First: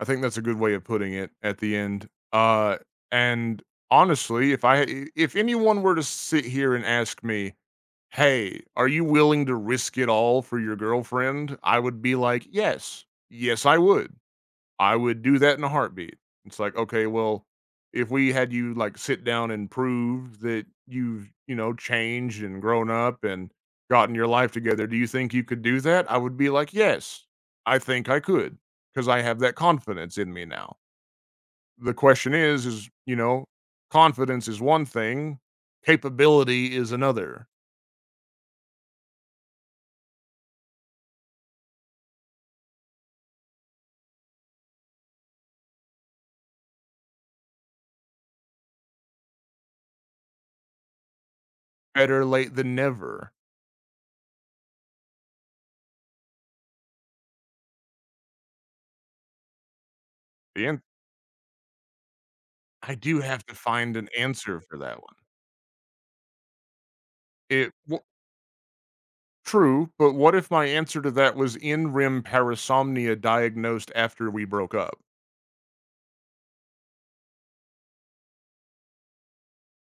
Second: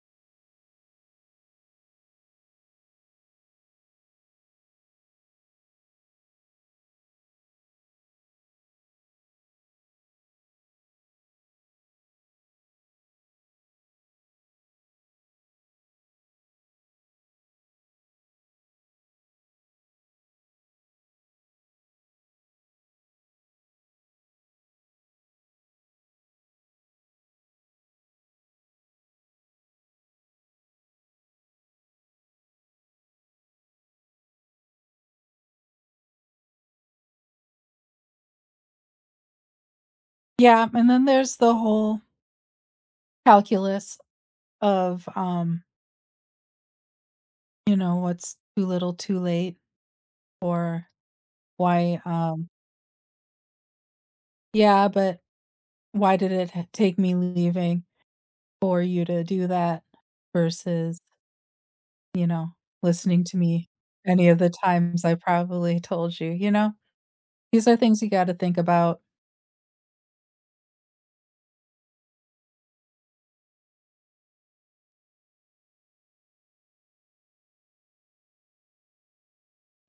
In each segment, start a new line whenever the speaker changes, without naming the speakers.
I think that's a good way of putting it at the end, uh, and honestly, if I i if anyone were to sit here and ask me, "Hey, are you willing to risk it all for your girlfriend." I would be like, "Yes, yes, I would. I would do that in a heartbeat." It's like, okay, well, if we had you like sit down, and prove that you've you know, changed and grown up and gotten your life together, "Do you think you could do that?" I would be like, "Yes." I think I could, 'cause I have that confidence in me now. The question is is you know, confidence is one thing, capability is another.
Yeah, and then there's the whole calculus of, um You know, what's too little too late, or why
Better
um
late than never.
Yeah, but why did it t take me leaving for you to do that,
And
versus You know,
I do
listening to
have to
me,
find an
any of the
answer for that
times
one.
I probably told you. You know, these
It
are
w
things you gotta think about.
True, but what if my answer to that was in REM parasomnia diagnosed after we broke up?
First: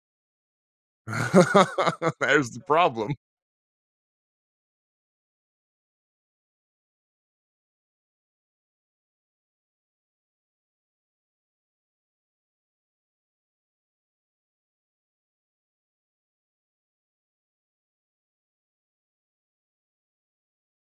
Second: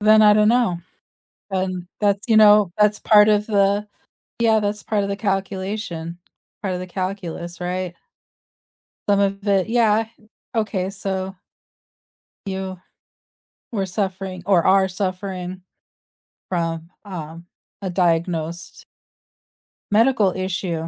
Then I don't know, and that's you
There's the
know, that's
problem.
part of the yeah, that's part of the calculation, part of the calculus, right. Some of it yeah, okay, so You we're suffering or are suffering from, um, a diagnosed medical issue.